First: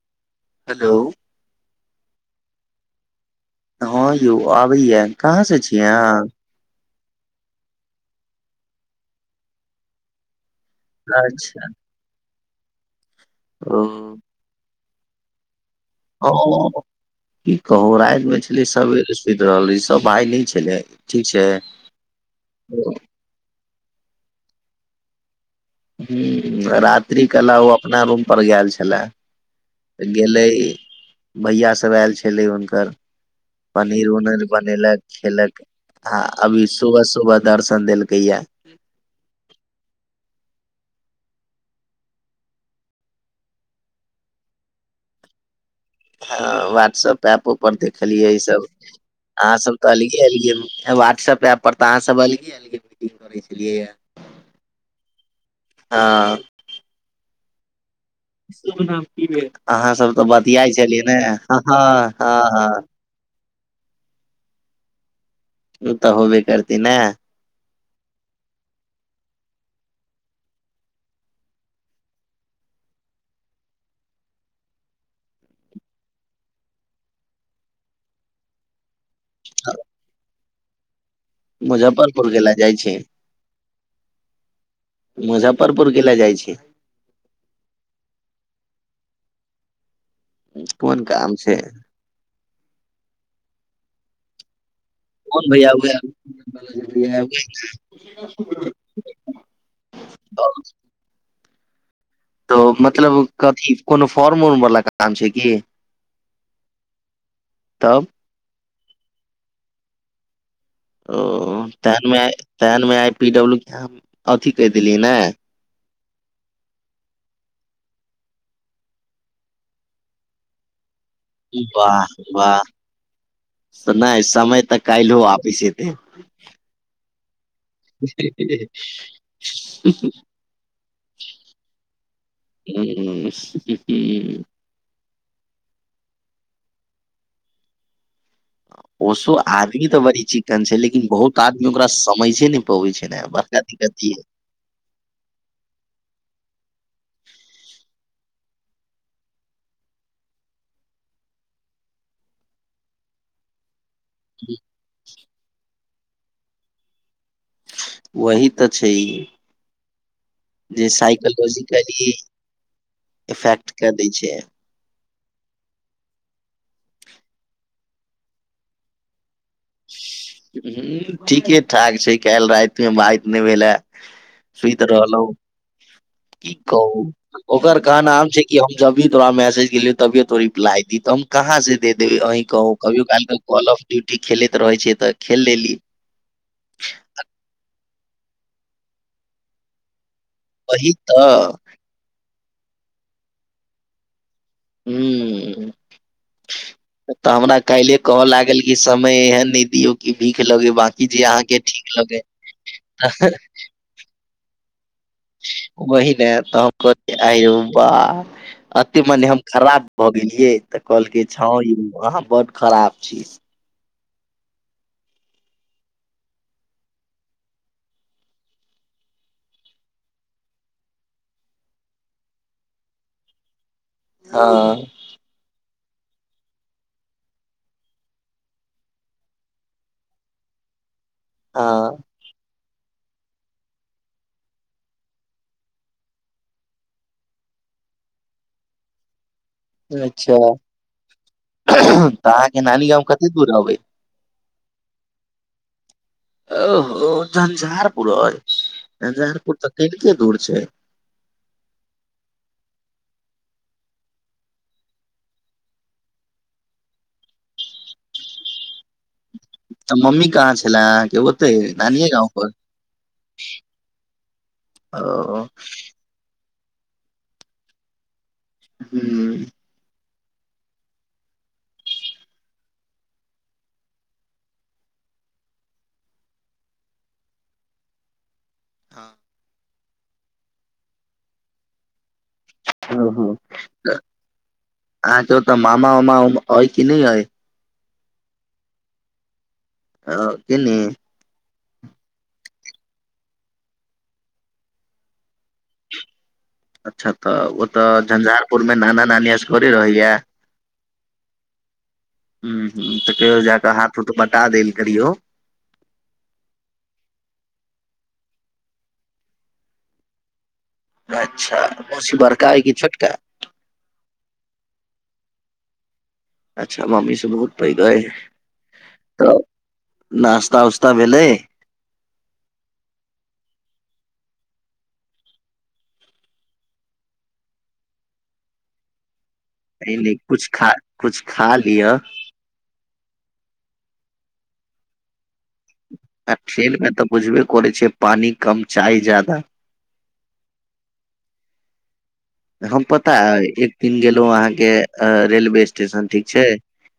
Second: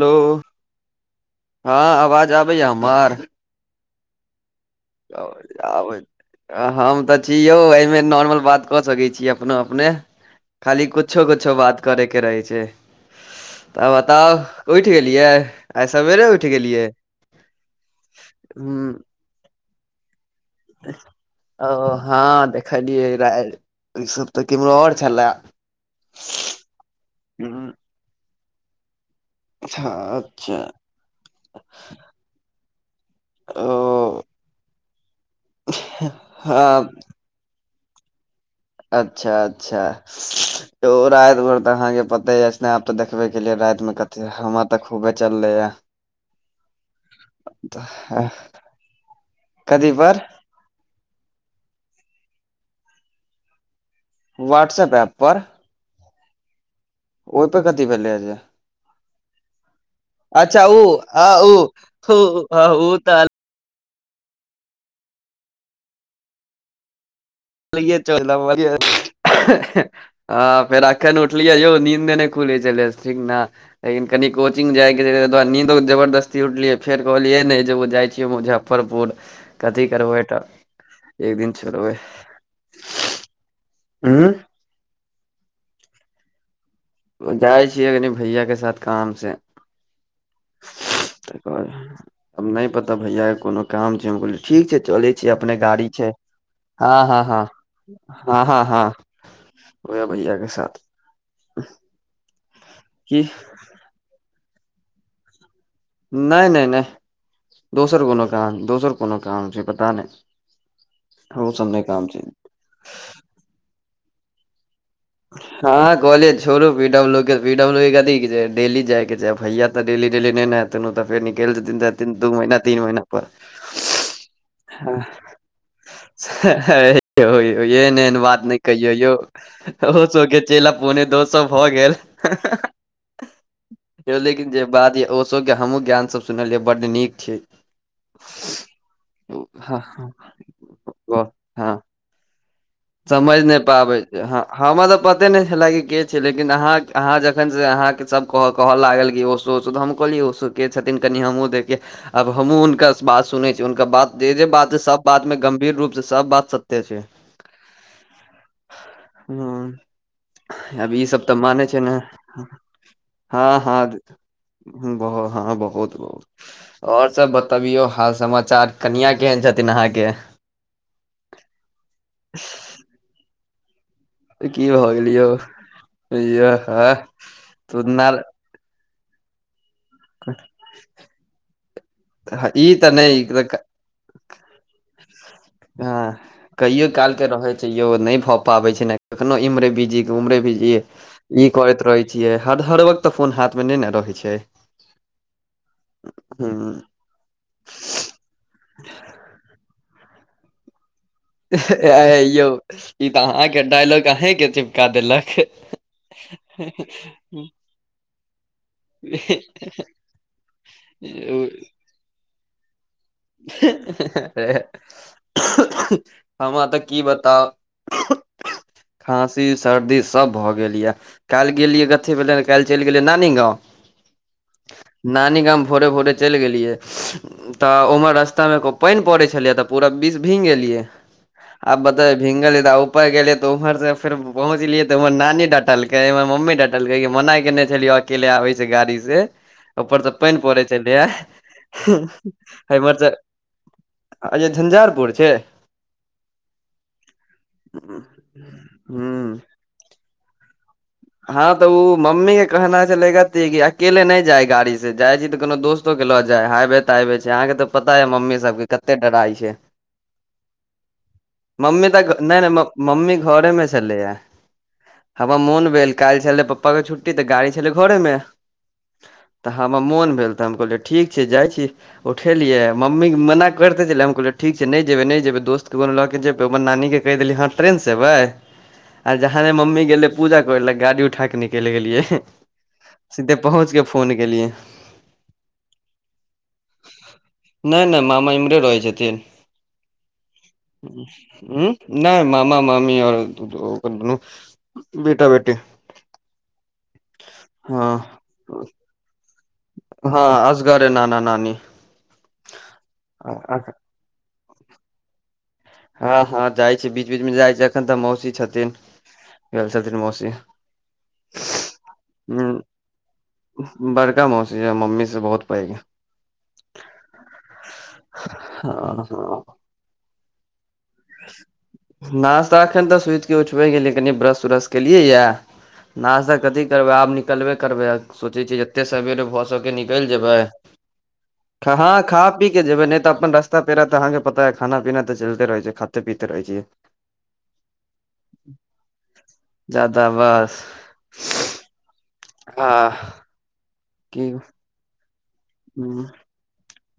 Hello. Hello. हँ आवाज आबैया हमर। हँ यौ आबैया कहाँ से छी आबै अहाँ। हम त छी यौ अयमे नॉर्मल बात क सकै छी अपनो अपने। खाली कुछो- कुछो अच्छा बात करैके रहै छैय त ओ बताउ। उइठ गेलियै। आइ सवेरे उठि गेलियै की कहु राइत मे छली हूँ सबेरे सुइत रहल रही सब भाय न ओ हँ देखलियै रहै इसब त किम्हरो आओर छलए। हा रात्रिक कला ओ हूँ, अपना रूमपर गेल छलै। अच्छा गेलै अच्छा भैया सब एल छलै हुनकर पनीर ओ उनीर बनेलक खेलक आ अभी हँ सुबह- सुबह दर्शन देलकैया। अच्छा-अच्छा। यौ राइत भैर त अहाँके पते अइछ अहाँ त देखबे केलियै राइतमे कते हमा त खूबे चललैए। हँ व्हाट्सप ऐपो पर देखलियै इसब। अहाँ सब त कथी पर अलगे-अलगे वाट्सप ऐप पर त अहाँ सब अलगे-अलगे मीटिंग करै छलियै या। वाट्सप ऐप पर? हँ। ओतऽ कथी भेलैया जे। अहाँ सब त अच्छा बतियाई उ छलियै ने आ उ हँ हु ह -हँ। उ तऽ उ त होबे करतै ने। [unintelligible] हँ फेर अखैन उठलीयै यौ नींन्दे नै खुलै छलैए ठीक न। लेकिन कनि कोचिंग जाइके रहय तय दुआरे नीन्दो जबरदस्ती उठलियै फेर कहलियै नै जे ओ जाइ छियै मुजफ मुजफ्फरपुर कथी करबै अहिठा। मुजफ्फरपुर कैला जाइ छही। उं। मुजफ्फरपुर कैला जाइ छी। जाइ छियै कनि भैयाके साथ कामसे। कोन काम तय छै दुआरे आब नै पता भैयाके कोनो काम छैय हम कहलियै ठीक छैय चलै छी कोन अपने भैया गाड़ी छैय। हँ- हँ- उहे हँ, हँ- हँ- हँ। होइये भैयाके साथ। [unintelligible] त मतलब की कथी कोनो फॉर्म उर्म वला काम छैय कि? नै- नै- नै दोसर कोनो काम, दोसर कोनो काम छैय पता नै। ओ तेहन मे आइ तेहन मेंआइ पी-डब्लू के अथी कहि देलियै ने। हँ कॉलेज छोड़ू पी डब्लू के पी डब्लू के कथी के डेली जाय के छै भैया तऽ डेली डेली नहि ने ओतऽ फेर निकलि जेथिन त एथिन दू महीना तीन महीना पर। नै समय तऽ काइल्हो वापिस एते। [inaudible] एन एन बात नहि कहियौ यौ। ओहो सब के चेला पोने दो सौ भऽ गेल, हूँ। लेकिन जे बात ये ओसो के हमहुँ ज्ञान सब सुनलियै बड नीक छै। ओसो आदमी तऽ बड़ी हँ चिकन छै लेकिन बहुत आदमी हँ ओकरा समैझे नै पबै छै ने समझ नहि बरका पाबै दिक्कत इहे छै ये। ह हमरा तऽ पते नहि छले कि के छै लेकिन अहाँ अहाँ जखन स अहाँके सब कह कहऽ लागल कि ओ हम कहलिए ओसो के छथिन कनि हमहुँ देखिये आब हमहुँ हुनका बात सुनै छी हुनकर बात जे जे बात छै सब बात मे गंभीर रूप से सब बात सत्य छै। वही तऽ छैहे ह जे अब ई सब तऽ मानै छै ने साइकोलॉजीकली इफेक्ट कए दै छै। ब हँ बहुत, और सब बतबियौ हाल समाचार कनिया केहन छथि थिन अहाँ के। हू ठीके ठाक छै काल्हि रातिमे बात नहि भेले। की सुति भऽ गेल यौ रहलहुं, य की ह कहू, ओकर तू कह न नाम छै कि हम जभी तोरा मैसजे केलियो तभिये तो रिप्लाई दी, तऽ हम कहाँ से देबै, अहीं ई कहु तऽ कभियो काल क नहि कॉल ऑफ डयूटी खेलैत रहे छियै तऽ खेल लेलियै। हं कहियो काल के रहे छै यो नहि भए पाबे छै ने, कखनो इमरे बीजी कहु उमरे। बीजीये वही ई तऽ करैत रहे छियै हर हर वक्त तऽ फोन हाथ मे नहि ने रहै छै। हूं हूँ। तऽ हमरा काइल्हे कहय लागल कि समय एहन नहि दियौ कि भीख लगे बा। एँ यौ ई त अहां के डायलॉग अहें के चिपका देलक। वहि ने त हम कहति एँ यौ बा। अते मने हम खराब भऽ गेलियै तऽ कहलकै हँ यौ अहाँ बड खराब छी। [unintelligible] हमरा तऽ की बताउ खाँसी सर्दी सब भऽ गेल यऽ। काल्हि गेलियै अथि बला लग काल्हि चलि गेलियै नानी गाँव। हँ। नानी गाम भोरे भोरे चलि गेलियै। तऽ उमहर रास्ता मे एगो पानि पड़ै छलैये तऽ पूरा विष भींग गेलियै आब हँ बताई भींगलिये त ऊपर गेलियै ते उमहर सँ फेर पहुंचलिये ते उमहर नानी डटलकै इमहर मम्मी डटल टलकै कि मना केने छलियौ अकेले आबै से गाड़ी से ऊपर सँ अच्छा पानि पड़ै छ्लै आ तऽ अहाँके नानी इमहर गाम से कते दूर अबै अय जे झंझारपुर छै? ओहो झंझारपुर अय हूँ झंझारपुर तऽ कैनके दूर छै। हँ तऽ ओ मम्मी के कहना छ्लै कथि कि अकेले नहि जाय गाड़ी से जाइ छी तऽ कोनो दोस्त तो के ल जाय हाइवे ताइवे छै, अहाँके त पता अछि मम्मी सब के कते डराय छै। आ मम्मी कहाँ छले अहँके ओतै मम्मी तऽ नानिये गाँव नहि पर? नहि मम्मी घरे ओ। फोन भेल काल्हि छलै पप्पा के छुट्टी तऽ गाड़ी छले घरेमे हूं। तऽ हमर मोन भेल तऽ हम कहलियैऽठीक छै जाइ छी उठेलियै मम्मीक मना करतै छलैय। हम कहलियै ठीक छै नैऽ जेबै नै जेबै दोस्तके कोनो लऽ जेबै ओ अपन नानीके कैह देलियै हँ ट्रेनसँ एबय? आ जहाँने मम्मी गेलै पूजा करय लय गाड़ी उठा कऽ निकैल गेलियै। एहं हं- हं- त, अहांके ओतऽ मामा -वोमा अय की नह अय? नै- नै मामा इमरे रहै छथिन। कि ने [unintelligible] उं? नै मामा -मामी और दु-दु-ओकर दुनू बेटा बेटी अच्छा तऽ ओतऽ हँ झंझारपुर मे नाना- नानी अस हँ असगरे नाना -नानी हुं- हुं तऽ कैहियो जाकऽ हाथ -हुथ बंटा देल करियो। हँ- हँ जाइ छै। बीच -बीच मे जाइ छै। अखन तऽ मौसी छथिन। गेल छथिन मौसी। अच्छा। मोसी बड़का अय की छोटका? उंह-बड़का मौसी अय मम्मी से बहुत पैइग अय। अच्छा मम्मी स बहुत पैइग अय? हँ तऽ हँ नास्ता उस्ता त भेलय? नाश्ता एखन तऽ सुइत क उठबे गेलियै कनि ब्रश -उरश केलियैयैऽ नाश्ता कथी करबय? आब निकलबे करबय आ सोचय छीे जते सवेरे भसक- के नहीं निकैल नहीं जेबै। कुछ खा कुछ खा लिअ खहां खा- पी के जेबय नै त अप्पन रस्ता -पेरा त अहाँके पताअय खाना -पीना त चैइलते रछै। खाते- पीेते- आ फेल मे तऽ बुझबे करै छियै पानि कम चाय जादा। जादावश हम पता अय, एक दिन गेलौं की अहाँके अ-रेलवे स्टेशन ठीक छै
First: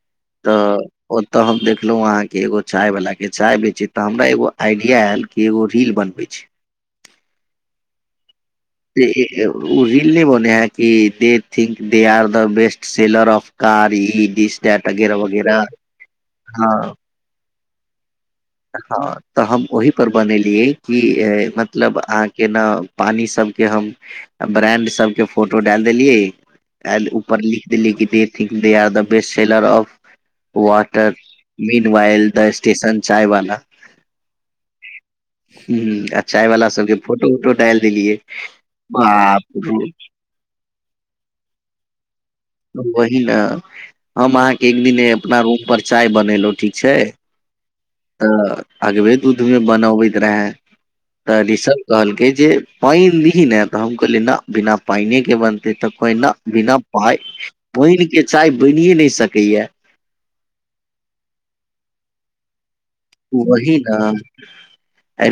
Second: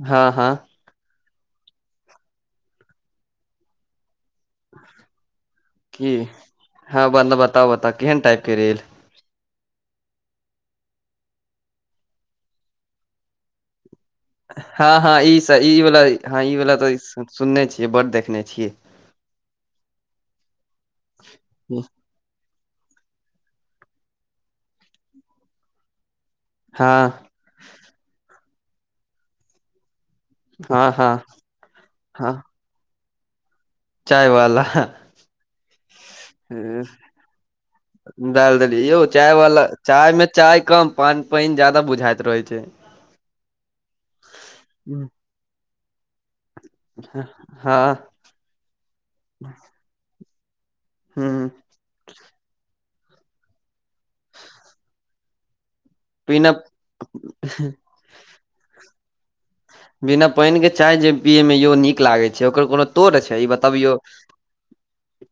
हँ हँ तऽ ओत हम देखलौं अहाँके एगो चाय वला के चाय बेचैत तऽ हमरा एगो आईडिया ऐल कि एगो रील की। बनबै छै हँ बंद- बता- बता केहेन टाइप के रेल? इ-इ-उ-ओ रील नय बनैहे कि they think they are the best seller of car ई दिस दैट हँ- वगैरह हँ- ईस- वगैरह ई वला ह हँ -इवला तऽ सुन्ने छियै बड्ड देखने छियै हँ तऽ हम ओहि पर बनेलियै कि मतलब आं- केना, पानी सब के हम, ब्रैंड सब के फोटो डैल देलियै हँ पर लिख देलीकी they think they are the best seller of हँ हँ water mean vial the station चाय बाला। चायवाला [inaudible] सबके फोटो उटो डालि देलियै एह--डाल देली। यौ चाय बाप वला, रौ चाय मे चाय कम पान पैइन जादा बुझाइत रहै। छै वहि ने, हम अहाँके एक दिन हम्म, ए अपना रूम पर चाय बनेलु, ठीक छै। हँ ह तऽ अगबे दूधमे बनऽबैत रहैऽ। तऽ [unintelligible] सब? कहलकै जे पैन लीही ने तऽ हम कहलियै नऽ बिना पाइने के बनते तऽ नऽ बिना पाय [unintelligible] पैइन के चाय बैनिये नय सकैयैऽ। बिना पैइन के चाय जे पियय मे यौ नीक लागै छै। ओकर कोनो तोड़ छै ई वही बतबियौ न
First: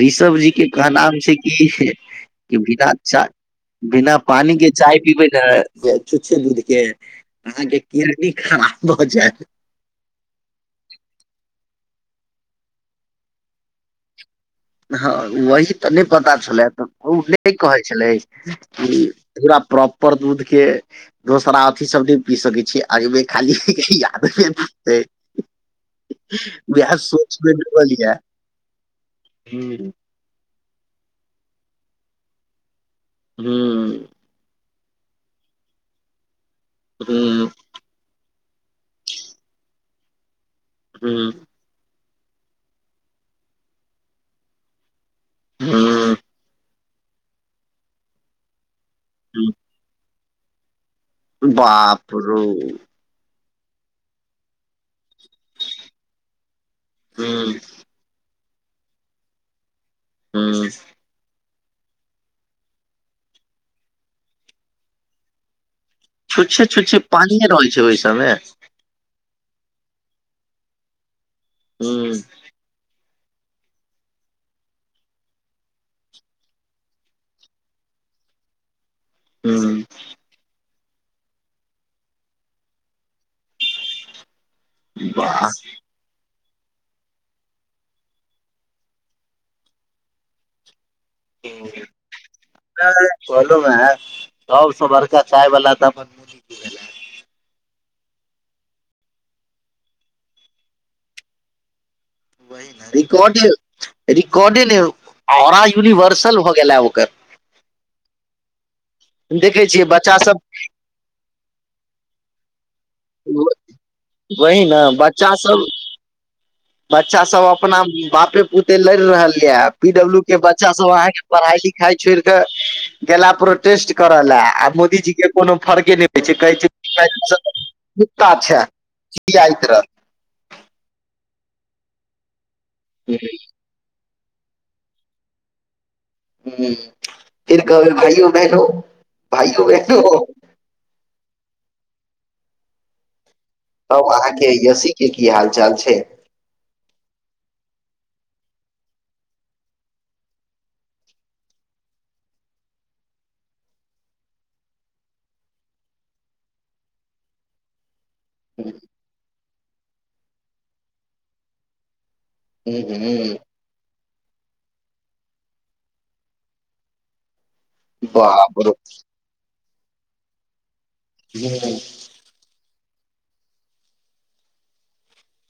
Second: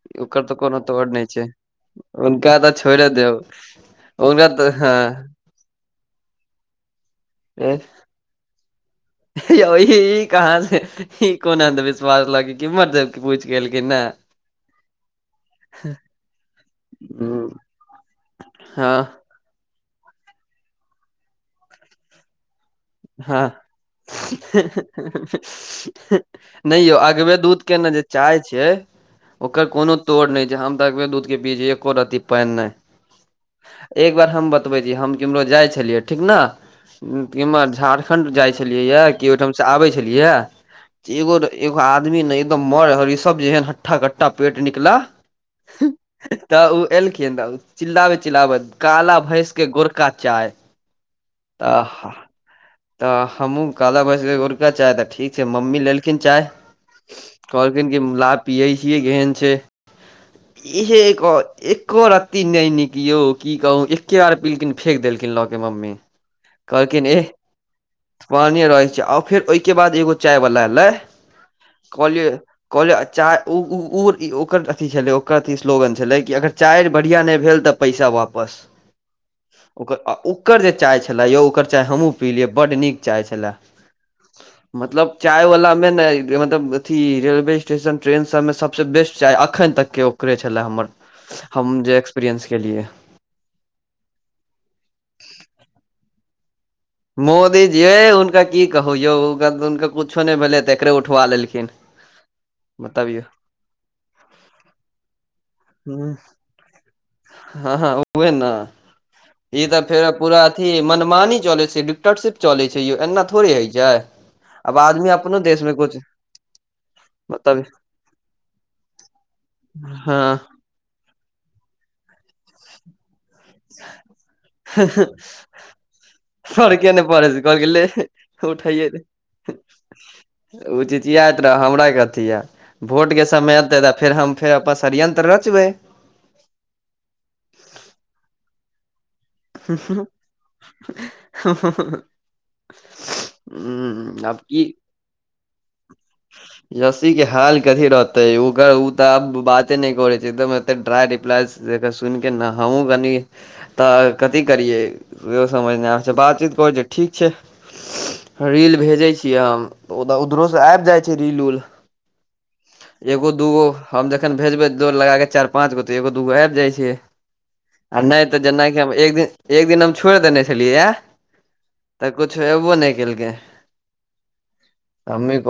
ऋषभ ओकर जी तऽ के कोनो तोड़ कहनााम नहि छै क हुनका तऽ विधान छोड़े च देब बिना हुनका पानी के तऽ हँ चाय पीबे न य चुच्छे दूध के अहाँके किनी खराब भऽ जायत या ओ ही। कहाँ से ई कोन अन्धविश्वास ल कीमहर से पूछ के एलखिन हाँ हँ वही त नहि पता छलै ते ओ बहु हम्म, नहि कहै छलै कि हँ पूरा प्रॉपर दूध के दोसरा अथी सब ने पी सकै छीये ऐ बे हँ खाली याद बितई नहि यौ उहाए अगबे सोच के दूध के ने दैन चाय छ ओकर हूं कोनो तोड़ नहि छै हम त अगबे दूध के पीये छीये एको रति पैन नै एक हूं बात हम बतबै छी हम केम्हरो जाइ छलियै ठीक न कीम्हर झारखण्ड जाइ छलियै य कि ओहिठाम से आबे छलिय [unintelligible] एगो एगो आदमी ने एकदम मर हरी सब जे एहन हट्ठा कट्ठटा पेट निकला हूं त ओ एलखिन ऊ चिल्लाबेत चिल्लाबेत काला भैंस के गोर का चाय बाप रो त हमहूँ काला भैस गोरका चाय त से मम्मी लेलखिन चाय हूं कहलखिन की ला पियै छियै केहन छै। हूं इ हे एक और एक्को रत्ती नै नीक यौ की कहूँ एक्के बार पीलखिन फेक देलखिन ल के मम्मी छुछे छुछे पानिे रहे छै ओहि से पानी ये रहै छै आर फेर ओहिके बाद एगो चाय बला एलै हूं कहलियै कहलियै आ चाय ओ -ओ -ओ ओकर अथथि छलै ओकर अथी स्लोगन छलै कि अगर चाय बढ़िआँ नहि भेल त पैसा वापस। [inaudible] हूं ओकर उ ओकर जे चाय छलै यौ ओकर चाय हमूँ पीलिये बड नीक चाय छले मतलब चाय वाह वाला मे न मतलब अथी रेलवे स्टेशन ट्रेन सब मे सबसे बेस्ट चाय अखन तक के ओकरे छलै हमर। हम जे एक्सपीरियंस केेलिए। कहलू ह सबसे बड़का चाय बला त अपन मोदी जी भेलनि। मोदीजी ये हुनका की कहु यौ हुनके कुछो नहि भेले त एकरे उठवा लेलखिन। [inaudible] वही ने बतबियौ रिकॉर्ड रिकॉर्डे नय हमरा हूँ, यूनिवर्सल भ गेलै हाँ ओ। हँ हँ उहे ने देखै ई त छियै फेर बच्चा सब पूरा अथी मनमानी चलैत। डिक्टरशिप चलै छै यों एना थोड़े होइ छै वही आब ने आदमी बच्चा अपनो सब देश मे कुछ बच्चा सब मतलब अपना बापे पुते लैर रहल ये पीडब्लू के हँ बच्चा सब अहाँके पढ़ाई लिखाई छोड़ के गेला प्रोटेस्ट कर ले आ मोदीजी के कोनो फर्क नै फड़के नै पड़े से कहल के लै कुत्ता हाँ छै उठेेे खियाइत ओ ची ची यात रह हमरा कथी य। भोट रहत के समय अयतै त फेर हम फेर अपन षड्यंत्र रच बै। हूं हूं फीर कहै बे भइयो भेलो। हूं हूं [inaudible] हूं हूं तब अहाँ आब के की यसी के की हाल चाल छै। यसी के हाल कथी रहते ओकर ओ त आब बाते न करे छै तऽ ट्रॉय रिप्लाइ स्टेटस सुनि के न हम हूँ कनि त कथी करियै इहो समझ नहि आब छै बातचीत करै छिय ठीक छै। रील भेजै छियै हम ओ त उधरो से आबि जाय छै रील उल एगो दूगो हम जखन भेजबै दौड़ लगा के चारि पाँच गो तऽ एगो दूगो आएब जाय छै। आ नै त बाप जेना रौ की हम एक दिन एक दिन हम छोड़ि देने छलियै। [unintelligible] तऽ कुछ एबो नै केल कै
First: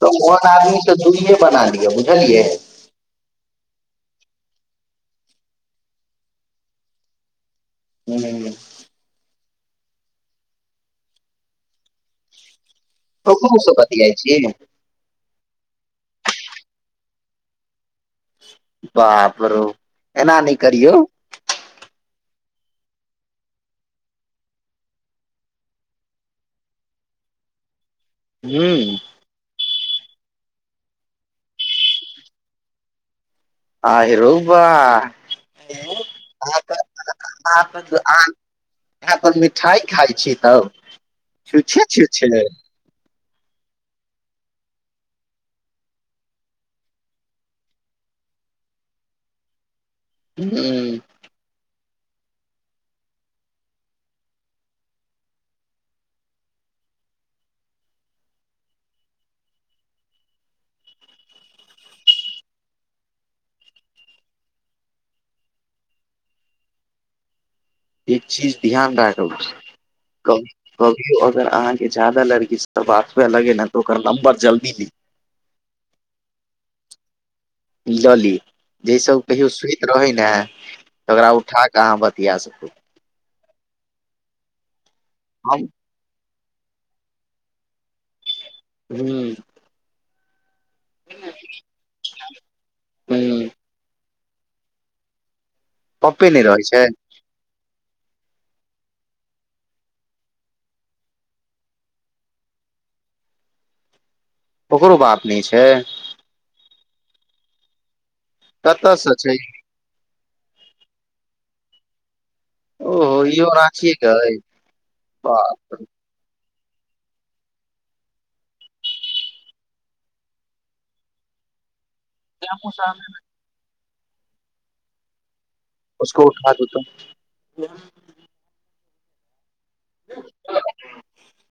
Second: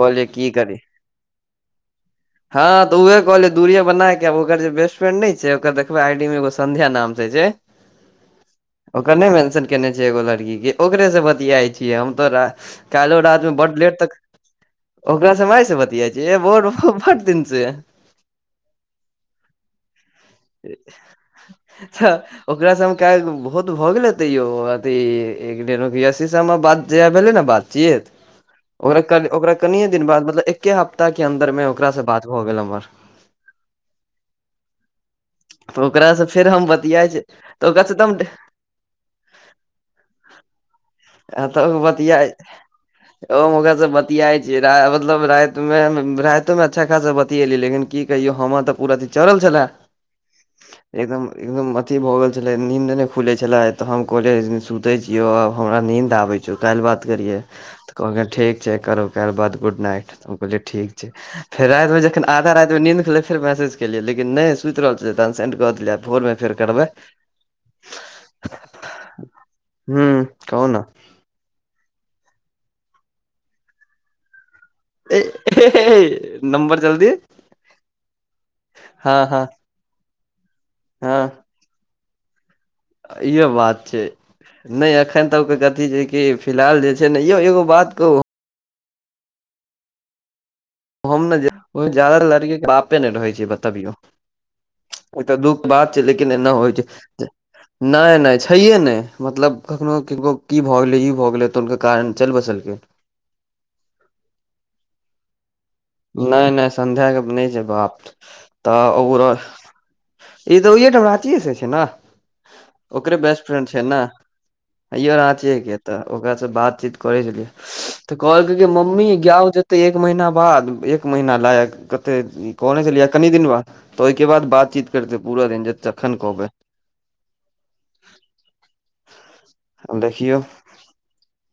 त ओहन की करी आदमीे सऽ दुरीये बना लिय बुझलियै। त उहे कहलिये दूरिये बना के आ ओकर जे बेस्ट फ्रेंड नै छै ओ देखब आई डी मे एगो संध्या नाम से छै [unintelligible] ओकर नहि मेंशन केने छै एगो लड़की के ओकरे से बतियाइ छियै हम तोरा कइलो रात में ककरो से बडु लेट बतियाइ तक छी ओकरा से हम आई से बतिया छियै ए बोड बड दिन से। बापरौ एना नहि करियौ छ ओकरा सऽ हम काल्हि बहुत भऽ गेलै तैयो अथी एक डेढ अभी सी सबमे बात ज भेलै ने बातचियत हूं ओकरा कन ओकरा कनिये दिन बाद मतलब एके हफ्ताह के अंन्दर मे ओकरा से बात भऽ गेल हमर आहिरो बा तऽ ओकरा से [inaudible] फेर हम अहा, बतियाइ छै तऽ ओकरा से तऽ हम अहा तऽ मिठाइ खाय छी तब छुछे-छुछे ओ हम ओकरा से बतियाइ छी राइ मतलब राइत मे राइतौ में अच्छा खासा बतियली लेकिन की कहियो हमर तऽ पूरा अथी चरल छले हूं एकदम-एकदम अथी भो गेल छलै नीन्द नहि खुलै छलै तऽ हम कोहलिये सुतै छियौ आ हमरा नीन्द आबै छउ काल्हि बात करियै। तऽ कहलकै ठीक छै करब काइल बात गुड नाइट तऽ हम कहलियै ठीक छै फेर रातिमे जखन आधा रातिमे नीन्द खुललै फेर मैसज केलियै लेकिन नहि सुइत रहल छैैलै तऽ अनसेंड कऽ देलियै भोरमे फेर करबै एक चीज ध्यान राखब हूँ कब-कब कहू ने कहियो अगर अहाँ के जादा लड़की सऽ बात हुवलगे नऽ तऽ ओकर नम्बर जल्दी डी ए हेहे नम्बर जल्दी लऽ ली जइस हँ ओ हँ कहियो सुइत रहै ने हँ तऽ ओकरा उठा अहाँ बतिया सकू इहो बात छै नहि एखन तक ओक हम कथी छै कि फिलहाल जे छै नेऽ यौ एगो बात कहु हू हम ने जे आहिमे जदा लड़की बापे नहि रहै हूं छै बतबियौ ओ तऽ दुःख बात छै पप्पे लेकिन नहि एना रहै होइ छै जे नहि-नहि छैहे नहि मतलब कखनो किनको की भऽ गेलै ई भऽ गेलै तऽ हुनकर कारण चलि बसलकै। ओकरो बाप नहि छै? नह- नहि संध्या के नहि छै बाप तऽ कतऽ से ओकरो छै ई तऽ ओहियेठाम रांचिए से छैय नऽ ओकरे ओहो बेस्ट इहो फ्रेंड छै राँचीे नऽ के अइ हयो रचिये बाप के रे, तऽ ओकरासँ बात-चीत करै छलियै तऽ कहलकै कि मम्मी गाव जेतै एक महीना बाद एक महीना लायक कतै कहने छलियै कनि दिन बाद तऽ ओहिके बाद बात-चीत करतै पूरा दिन जे तखन उसको कहबय उठा दो तुम देखियौ ह